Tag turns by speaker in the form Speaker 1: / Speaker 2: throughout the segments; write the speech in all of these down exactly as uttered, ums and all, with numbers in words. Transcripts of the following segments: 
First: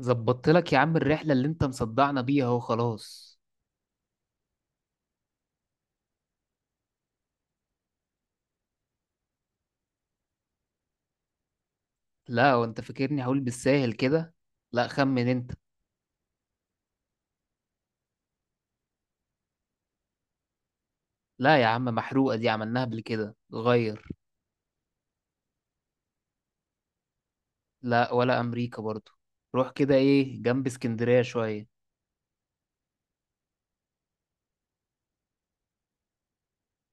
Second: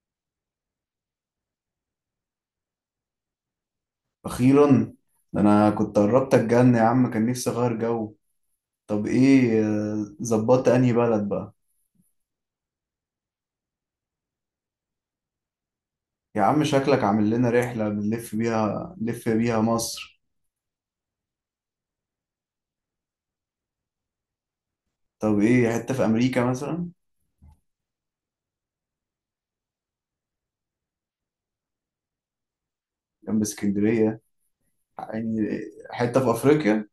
Speaker 1: ظبطت لك يا عم الرحلة اللي انت مصدعنا بيها اهو، خلاص.
Speaker 2: أخيرا. ده أنا كنت قربت أتجن يا عم، كان نفسي أغير جو. طب إيه، آه، ظبطت أنهي بلد بقى؟
Speaker 1: لا، وانت فاكرني هقول بالساهل كده؟ لا، خمن انت.
Speaker 2: يا عم شكلك عامل لنا رحلة بنلف بيها، نلف بيها مصر.
Speaker 1: لا يا عم، محروقة دي، عملناها قبل كده، غير.
Speaker 2: طب إيه، حتة في أمريكا مثلا؟
Speaker 1: لا، ولا امريكا برضو. روح كده، ايه، جنب اسكندرية شوية.
Speaker 2: جنب اسكندرية يعني؟ حتة في أفريقيا،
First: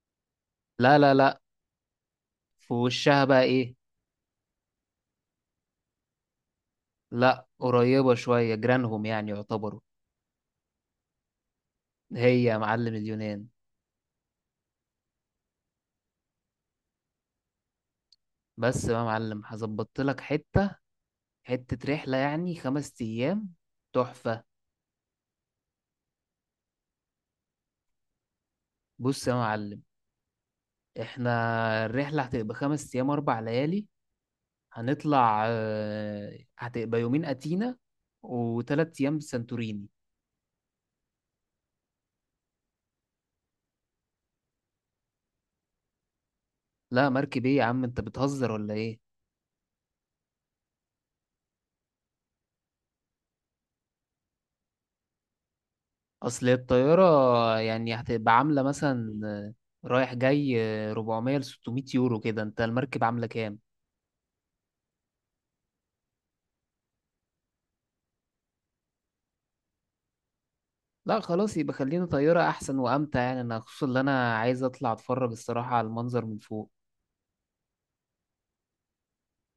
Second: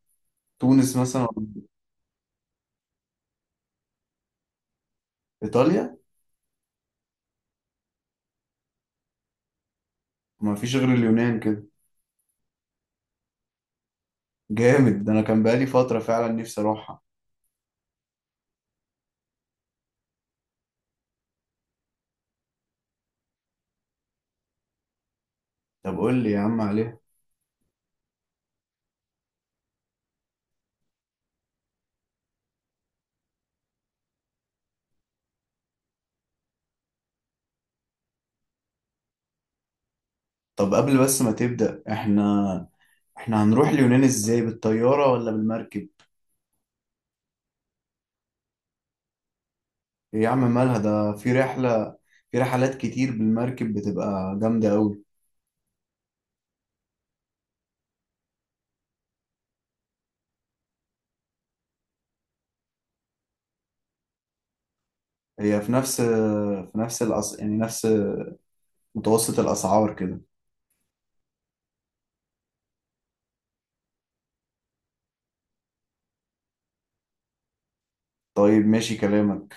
Speaker 1: لا
Speaker 2: تونس
Speaker 1: لا
Speaker 2: مثلا؟
Speaker 1: لا، في وشها بقى ايه؟
Speaker 2: إيطاليا؟
Speaker 1: لا، قريبة شوية، جيرانهم يعني يعتبروا.
Speaker 2: ما فيش غير اليونان كده.
Speaker 1: هي يا معلم، اليونان.
Speaker 2: جامد، ده أنا كان بقالي فترة فعلا نفسي أروحها.
Speaker 1: بس بقى يا معلم، هظبطت لك حتة، حتة رحلة يعني، خمس ايام، تحفة.
Speaker 2: طب قول لي يا عم عليها.
Speaker 1: بص يا معلم، احنا الرحلة هتبقى خمس أيام، أربع ليالي. هنطلع آه، هتبقى يومين أتينا وتلات أيام سانتوريني.
Speaker 2: طب قبل بس ما تبدأ، إحنا إحنا هنروح اليونان إزاي، بالطيارة ولا بالمركب؟
Speaker 1: لا، مركب إيه يا عم، أنت بتهزر ولا إيه؟
Speaker 2: إيه يا عم مالها، ده في رحلة، في رحلات كتير بالمركب بتبقى جامدة أوي.
Speaker 1: أصل الطيارة يعني هتبقى عاملة مثلا آه، رايح جاي، آه، أربعمائة ل ستمائة يورو كده. أنت المركب عاملة كام؟
Speaker 2: هي في نفس في نفس الأس... يعني نفس متوسط الأسعار كده.
Speaker 1: لا خلاص، يبقى خلينا طيارة أحسن وأمتع، يعني أنا خصوصا إن أنا عايز أطلع أتفرج الصراحة على المنظر من فوق.
Speaker 2: طيب ماشي كلامك.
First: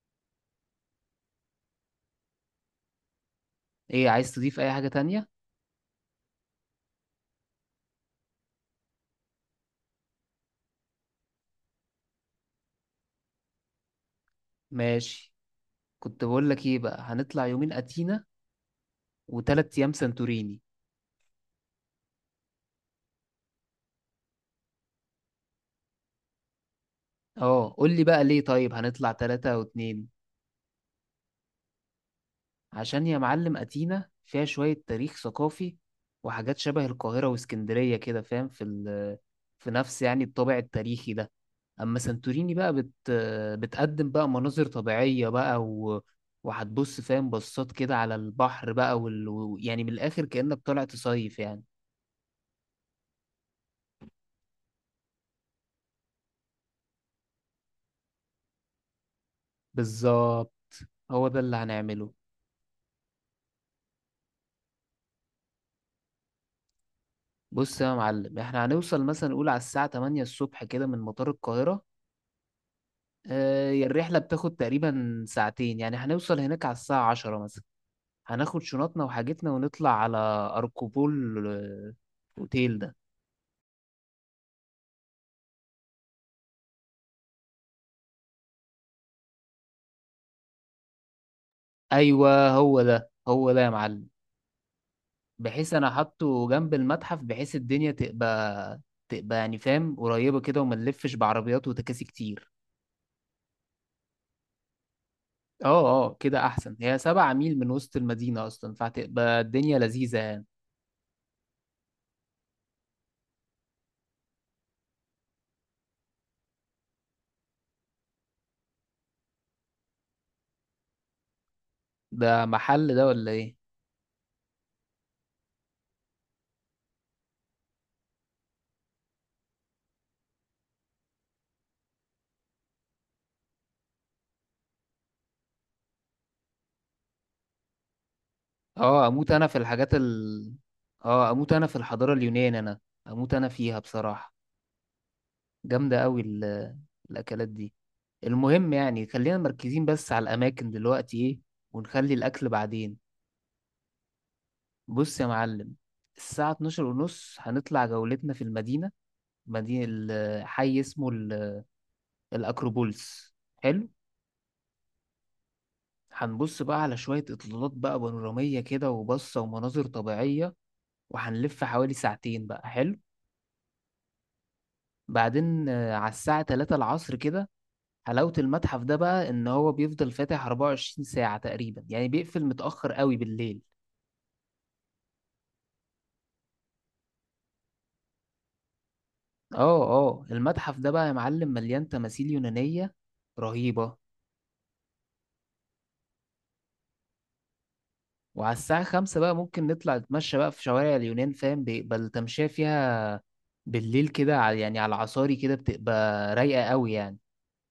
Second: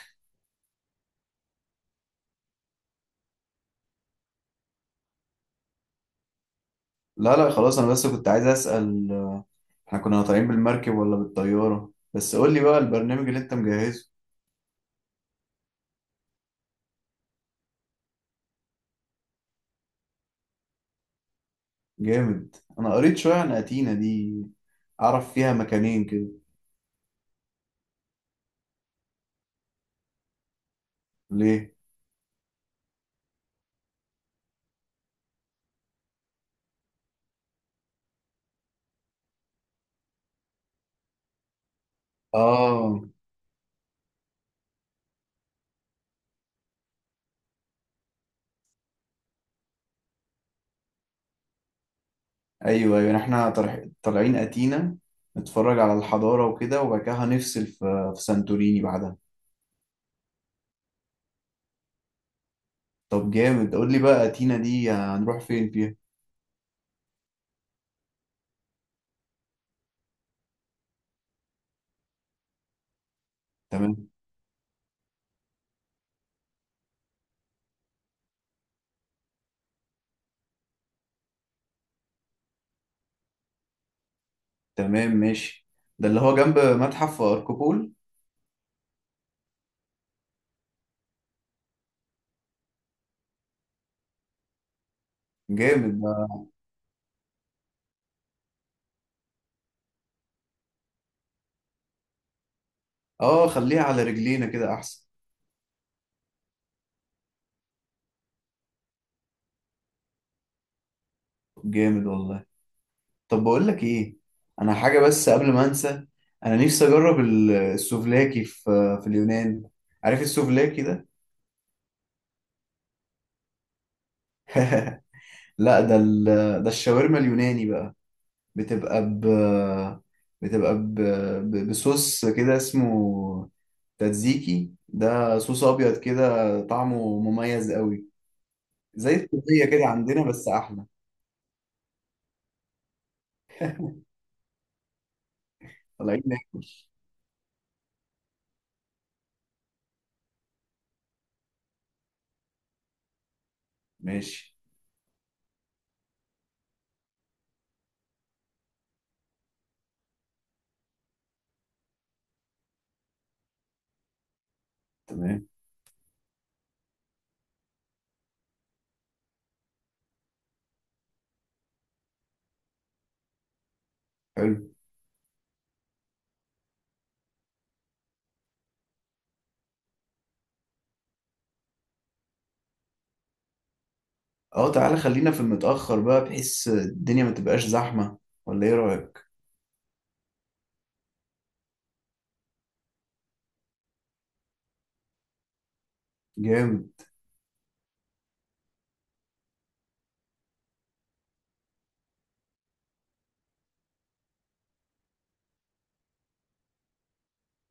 Speaker 1: إيه، عايز تضيف أي حاجة تانية؟
Speaker 2: لا لا، خلاص أنا بس كنت عايز أسأل احنا كنا طالعين بالمركب ولا بالطيارة. بس قول لي بقى البرنامج اللي أنت مجهزه.
Speaker 1: ماشي، كنت بقول لك ايه بقى، هنطلع يومين اتينا وتلات أيام سانتوريني.
Speaker 2: جامد. أنا قريت شوية عن أتينا دي، أعرف فيها مكانين كده.
Speaker 1: اه، قول لي بقى ليه طيب هنطلع تلاتة أو اتنين.
Speaker 2: ليه؟
Speaker 1: عشان يا معلم أتينا فيها شوية تاريخ ثقافي وحاجات شبه القاهرة واسكندرية كده، فاهم، في ال في نفس يعني الطابع التاريخي ده. أما سانتوريني بقى بت
Speaker 2: آه.
Speaker 1: بتقدم بقى مناظر طبيعية بقى، و... وهتبص، فاهم، بصات كده على البحر بقى، وال... و- يعني من الآخر كأنك طالع تصيف يعني.
Speaker 2: أيوه أيوه، يعني احنا طالع- طالعين أتينا نتفرج على الحضارة وكده، وبعد كده هنفصل في في سانتوريني بعدها.
Speaker 1: بالظبط، هو ده اللي هنعمله.
Speaker 2: طب جامد، قول لي بقى تينا دي هنروح فين فيها.
Speaker 1: بص يا معلم، احنا هنوصل مثلا نقول على الساعة تمانية الصبح كده من مطار القاهرة. اه، هي
Speaker 2: تمام.
Speaker 1: الرحلة بتاخد تقريبا ساعتين، يعني هنوصل هناك على الساعة عشرة مثلا. هناخد شنطنا وحاجتنا ونطلع على أركوبول آه، أوتيل ده.
Speaker 2: تمام ماشي، ده اللي هو جنب متحف اركوبول؟
Speaker 1: أيوة، هو ده، هو ده يا معلم. بحيث أنا
Speaker 2: جامد ده.
Speaker 1: حاطه جنب المتحف، بحيث الدنيا تبقى تبقى يعني، فاهم، قريبة كده وما نلفش بعربيات وتكاسي كتير.
Speaker 2: اه، خليها على رجلينا كده احسن.
Speaker 1: اه اه، كده أحسن، هي سبع ميل من وسط المدينة أصلا، فهتبقى الدنيا لذيذة يعني.
Speaker 2: جامد والله. طب بقول لك ايه، انا حاجه بس قبل ما انسى، انا نفسي اجرب ال- السوفلاكي في في اليونان. عارف السوفلاكي ده؟
Speaker 1: ده محل ده، ولا ايه؟
Speaker 2: لا، ده ال- ده الشاورما اليوناني بقى. بتبقى ب بتبقى ب... ب... بصوص كده اسمه تاتزيكي، ده صوص ابيض كده طعمه مميز قوي.
Speaker 1: اه،
Speaker 2: زي
Speaker 1: اموت انا في
Speaker 2: التوتيه كده
Speaker 1: الحاجات
Speaker 2: عندنا بس
Speaker 1: ال
Speaker 2: احلى.
Speaker 1: اه، اموت انا في الحضارة اليونانية، انا اموت انا فيها بصراحة. جامدة قوي
Speaker 2: طالعين ناكل.
Speaker 1: ال... الاكلات دي، المهم يعني خلينا مركزين بس على الاماكن دلوقتي، ايه، ونخلي الاكل بعدين.
Speaker 2: ماشي.
Speaker 1: بص يا معلم، الساعة الثانية عشرة ونص هنطلع جولتنا في المدينة، مدينة ال- حي اسمه ال- الأكروبولس، حلو.
Speaker 2: تمام.
Speaker 1: هنبص بقى على شوية إطلالات بقى بانورامية كده، وبصة ومناظر طبيعية، وهنلف حوالي ساعتين بقى، حلو.
Speaker 2: حلو.
Speaker 1: بعدين آه، على الساعة تلاتة العصر كده، حلاوة المتحف ده بقى إن هو بيفضل فاتح أربعة وعشرين ساعة تقريبا، يعني بيقفل متأخر قوي بالليل.
Speaker 2: اه تعالى خلينا في المتاخر بقى، بحيث الدنيا ما تبقاش زحمه، ولا ايه رايك؟
Speaker 1: اه اه، المتحف ده بقى يا معلم مليان تماثيل يونانية رهيبة.
Speaker 2: جامد.
Speaker 1: وعلى الساعة خمسة بقى ممكن نطلع نتمشى بقى في شوارع اليونان، فاهم، بيقبل تمشية فيها بالليل كده، على- يعني على العصاري كده، بتبقى رايقة قوي يعني،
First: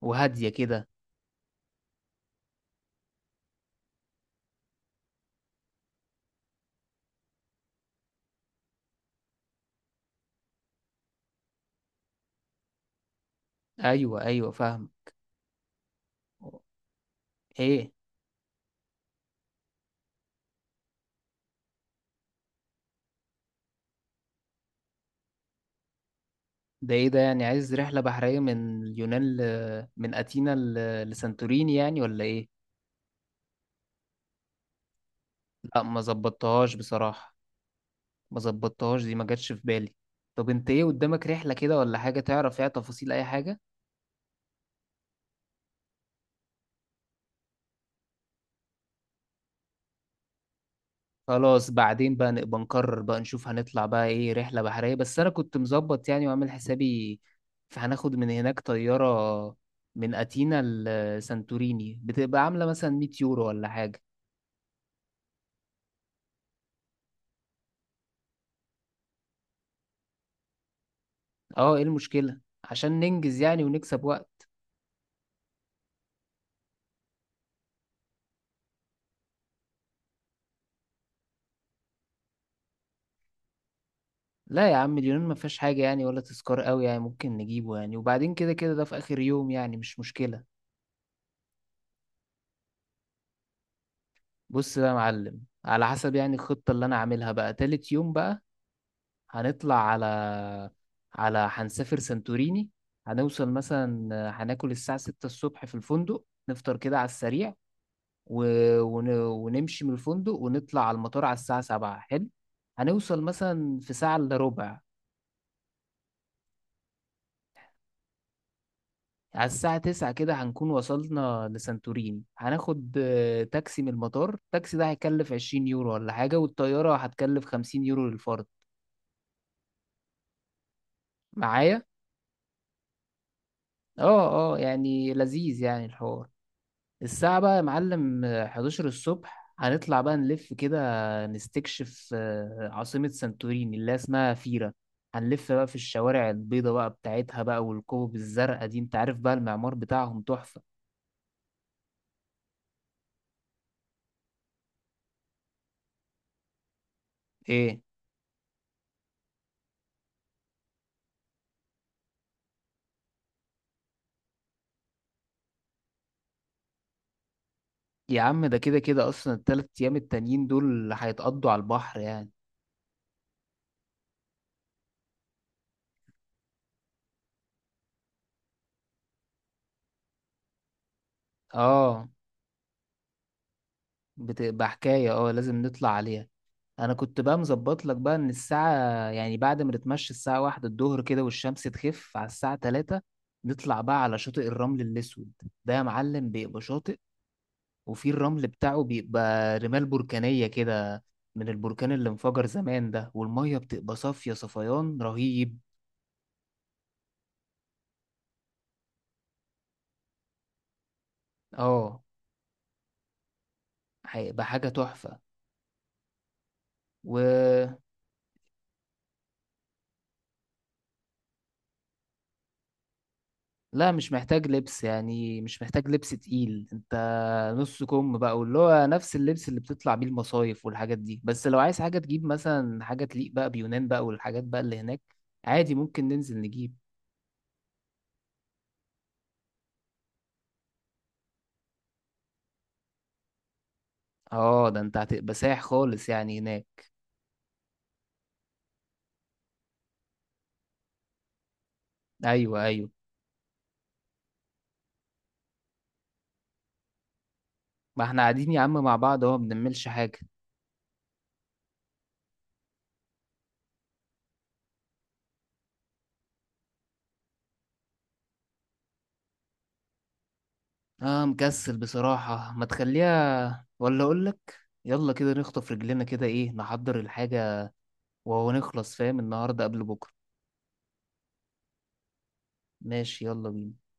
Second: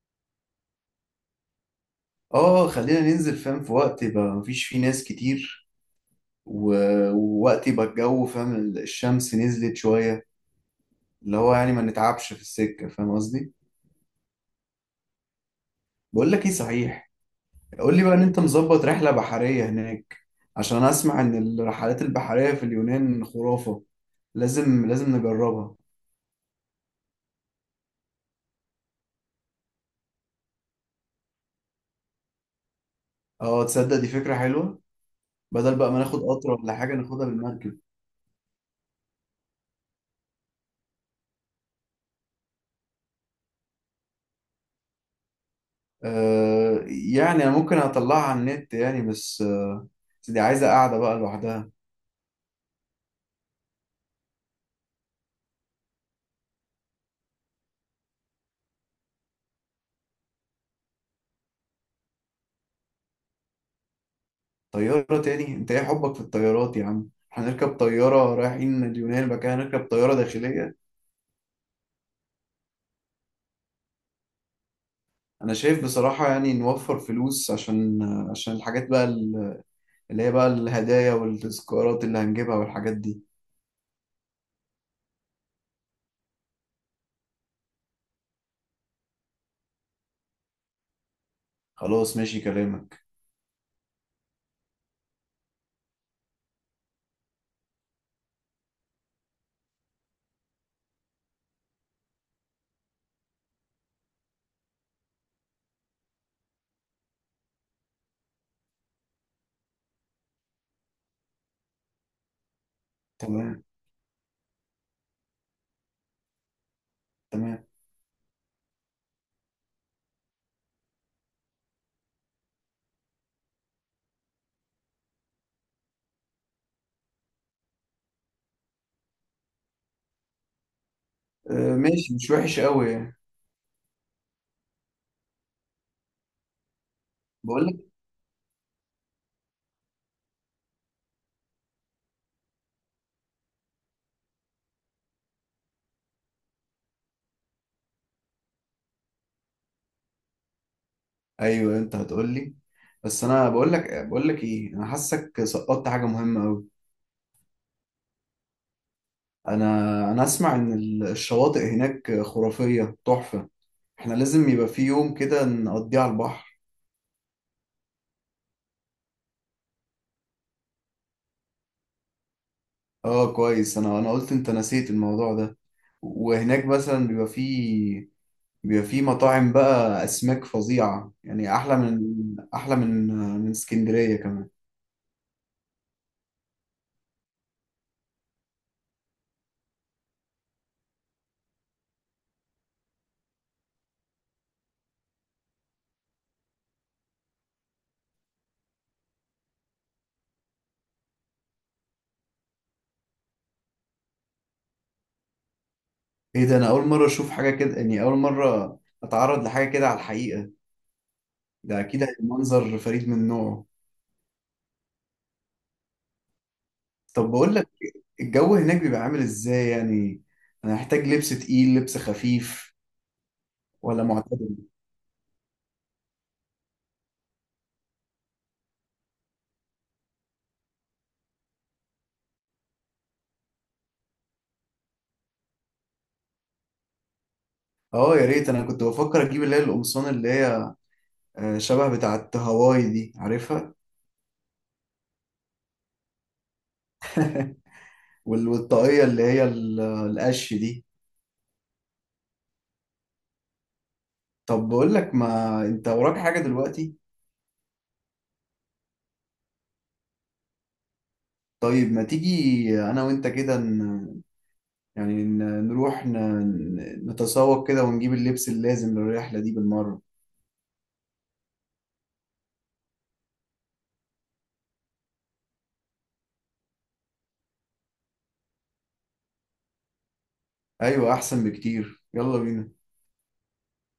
Speaker 1: وهادية كده.
Speaker 2: اه خلينا ننزل فاهم في وقت يبقى مفيش فيه ناس كتير، و... ووقت يبقى الجو فاهم الشمس نزلت شويه، اللي هو يعني ما نتعبش في السكه فاهم قصدي.
Speaker 1: أيوة أيوة، فاهم.
Speaker 2: بقول لك ايه صحيح،
Speaker 1: إيه
Speaker 2: قول لي بقى ان انت مظبط رحلة بحرية هناك، عشان أنا اسمع ان الرحلات البحرية في اليونان خرافة. لازم لازم نجربها.
Speaker 1: ده ايه ده يعني عايز رحلة بحرية من اليونان، ل... من أثينا ل... لسانتوريني يعني، ولا ايه؟
Speaker 2: اه تصدق دي فكرة حلوة، بدل
Speaker 1: لا،
Speaker 2: بقى ما
Speaker 1: ما
Speaker 2: ناخد قطر ولا
Speaker 1: ظبطتهاش
Speaker 2: حاجة ناخدها
Speaker 1: بصراحة،
Speaker 2: بالمركب.
Speaker 1: ما ظبطتهاش، دي ما جاتش في بالي. طب انت ايه قدامك رحلة كده ولا حاجة تعرف فيها تفاصيل أي حاجة؟
Speaker 2: آه يعني انا ممكن اطلعها على النت يعني، بس آه بس دي عايزة قاعدة بقى لوحدها.
Speaker 1: خلاص، بعدين بقى نبقى نقرر بقى نشوف هنطلع بقى ايه رحلة بحرية، بس أنا كنت مظبط يعني وعامل حسابي، فهناخد من هناك طيارة من أثينا لسانتوريني، بتبقى عاملة مثلا ميت يورو ولا حاجة.
Speaker 2: طيارة تاني؟ انت ايه حبك في الطيارات يا عم، هنركب طيارة رايحين اليونان بقى هنركب طيارة داخلية؟
Speaker 1: اه، ايه المشكلة؟ عشان ننجز يعني ونكسب وقت.
Speaker 2: انا شايف بصراحة يعني نوفر فلوس عشان، آه، عشان الحاجات بقى اللي هي بقى الهدايا والتذكارات اللي هنجيبها والحاجات دي.
Speaker 1: لا يا عم، اليونان ما فيهاش حاجة يعني ولا تذكار قوي يعني ممكن نجيبه، يعني وبعدين كده كده ده في آخر يوم، يعني مش مشكلة.
Speaker 2: خلاص ماشي كلامك.
Speaker 1: بص بقى يا معلم، على حسب يعني الخطة اللي أنا عاملها بقى، تالت يوم بقى هنطلع على على هنسافر سانتوريني. هنوصل مثلا، هناكل الساعة ستة الصبح في الفندق، نفطر كده على السريع، و... ون... ونمشي من الفندق ونطلع على المطار على الساعة سبعة، حلو. هنوصل
Speaker 2: تمام.
Speaker 1: مثلا في ساعة إلا ربع.
Speaker 2: تمام.
Speaker 1: على الساعة تسعة كده هنكون وصلنا لسانتوريني، هناخد آه، تاكسي من المطار، التاكسي ده هيكلف عشرين يورو ولا حاجة، والطيارة هتكلف خمسين يورو للفرد.
Speaker 2: آه،
Speaker 1: معايا؟
Speaker 2: ماشي، مش وحش قوي يعني.
Speaker 1: اه اه، يعني لذيذ يعني الحوار. الساعة بقى يا
Speaker 2: بقول لك.
Speaker 1: معلم آه، حداشر الصبح هنطلع بقى نلف كده، نستكشف آه، عاصمة سانتوريني اللي هي اسمها فيرا. هنلف بقى في الشوارع البيضة بقى بتاعتها بقى، والكوب الزرقاء دي، انت عارف بقى المعمار بتاعهم تحفة.
Speaker 2: ايوه انت هتقول لي، بس انا بقول لك، بقول لك ايه، انا حاسك سقطت حاجه مهمه قوي.
Speaker 1: ايه
Speaker 2: انا انا اسمع ان ال- الشواطئ هناك خرافيه تحفه، احنا لازم يبقى في يوم كده نقضيه على البحر.
Speaker 1: يا عم، ده كده كده اصلا التلات ايام التانيين دول هيتقضوا على البحر يعني.
Speaker 2: اه كويس، انا انا قلت انت نسيت الموضوع ده. وهناك مثلا بيبقى فيه، بيبقى في مطاعم بقى أسماك فظيعة يعني، أحلى من
Speaker 1: اه،
Speaker 2: أحلى من من اسكندرية كمان.
Speaker 1: بتبقى حكاية، اه لازم نطلع عليها. انا كنت بقى مظبط لك بقى ان الساعة، يعني بعد ما نتمشى الساعة واحدة الظهر كده والشمس تخف على الساعة تلاتة، نطلع بقى على شاطئ الرمل الاسود. ده يا معلم بيبقى شاطئ، وفي الرمل بتاعه بيبقى رمال بركانية كده، من البركان اللي انفجر زمان ده، والمية بتبقى صافية صفيان رهيب.
Speaker 2: إيه ده، أنا أول مرة أشوف حاجة كده يعني، أول مرة أتعرض لحاجة كده على الحقيقة. ده
Speaker 1: اه،
Speaker 2: أكيد هيبقى منظر فريد من نوعه.
Speaker 1: هيبقى حاجة تحفة
Speaker 2: طب بقول لك،
Speaker 1: و
Speaker 2: الجو هناك بيبقى عامل إزاي يعني، أنا هحتاج لبس تقيل، لبس خفيف،
Speaker 1: لا،
Speaker 2: ولا
Speaker 1: مش محتاج
Speaker 2: معتدل؟
Speaker 1: لبس يعني، مش محتاج لبس تقيل انت، نص كم بقى، واللي هو نفس اللبس اللي بتطلع بيه المصايف والحاجات دي، بس لو عايز حاجة تجيب مثلا حاجة تليق بقى بيونان بقى، والحاجات بقى اللي هناك، عادي ممكن ننزل نجيب.
Speaker 2: اه يا ريت، انا كنت بفكر اجيب اللي هي القمصان اللي هي آه، شبه بتاعه هواي دي، عارفها؟
Speaker 1: اه، ده انت هتبقى سايح خالص يعني هناك.
Speaker 2: وال- والطاقيه اللي هي ال- القش دي.
Speaker 1: ايوه ايوه،
Speaker 2: طب بقول لك، ما انت وراك حاجه دلوقتي؟
Speaker 1: ما احنا قاعدين يا عم مع بعض اهو، ما بنعملش حاجة.
Speaker 2: طيب ما تيجي انا وانت كده ن... يعني ن- نروح ن... نتسوق كده ونجيب اللبس اللازم للرحلة دي بالمرة.
Speaker 1: اه مكسل بصراحة، ما تخليها ولا اقولك، يلا كده نخطف رجلنا كده، ايه، نحضر الحاجة وهو نخلص، فاهم، النهاردة قبل بكرة.
Speaker 2: ايوه احسن بكتير، يلا بينا.
Speaker 1: ماشي، يلا بينا.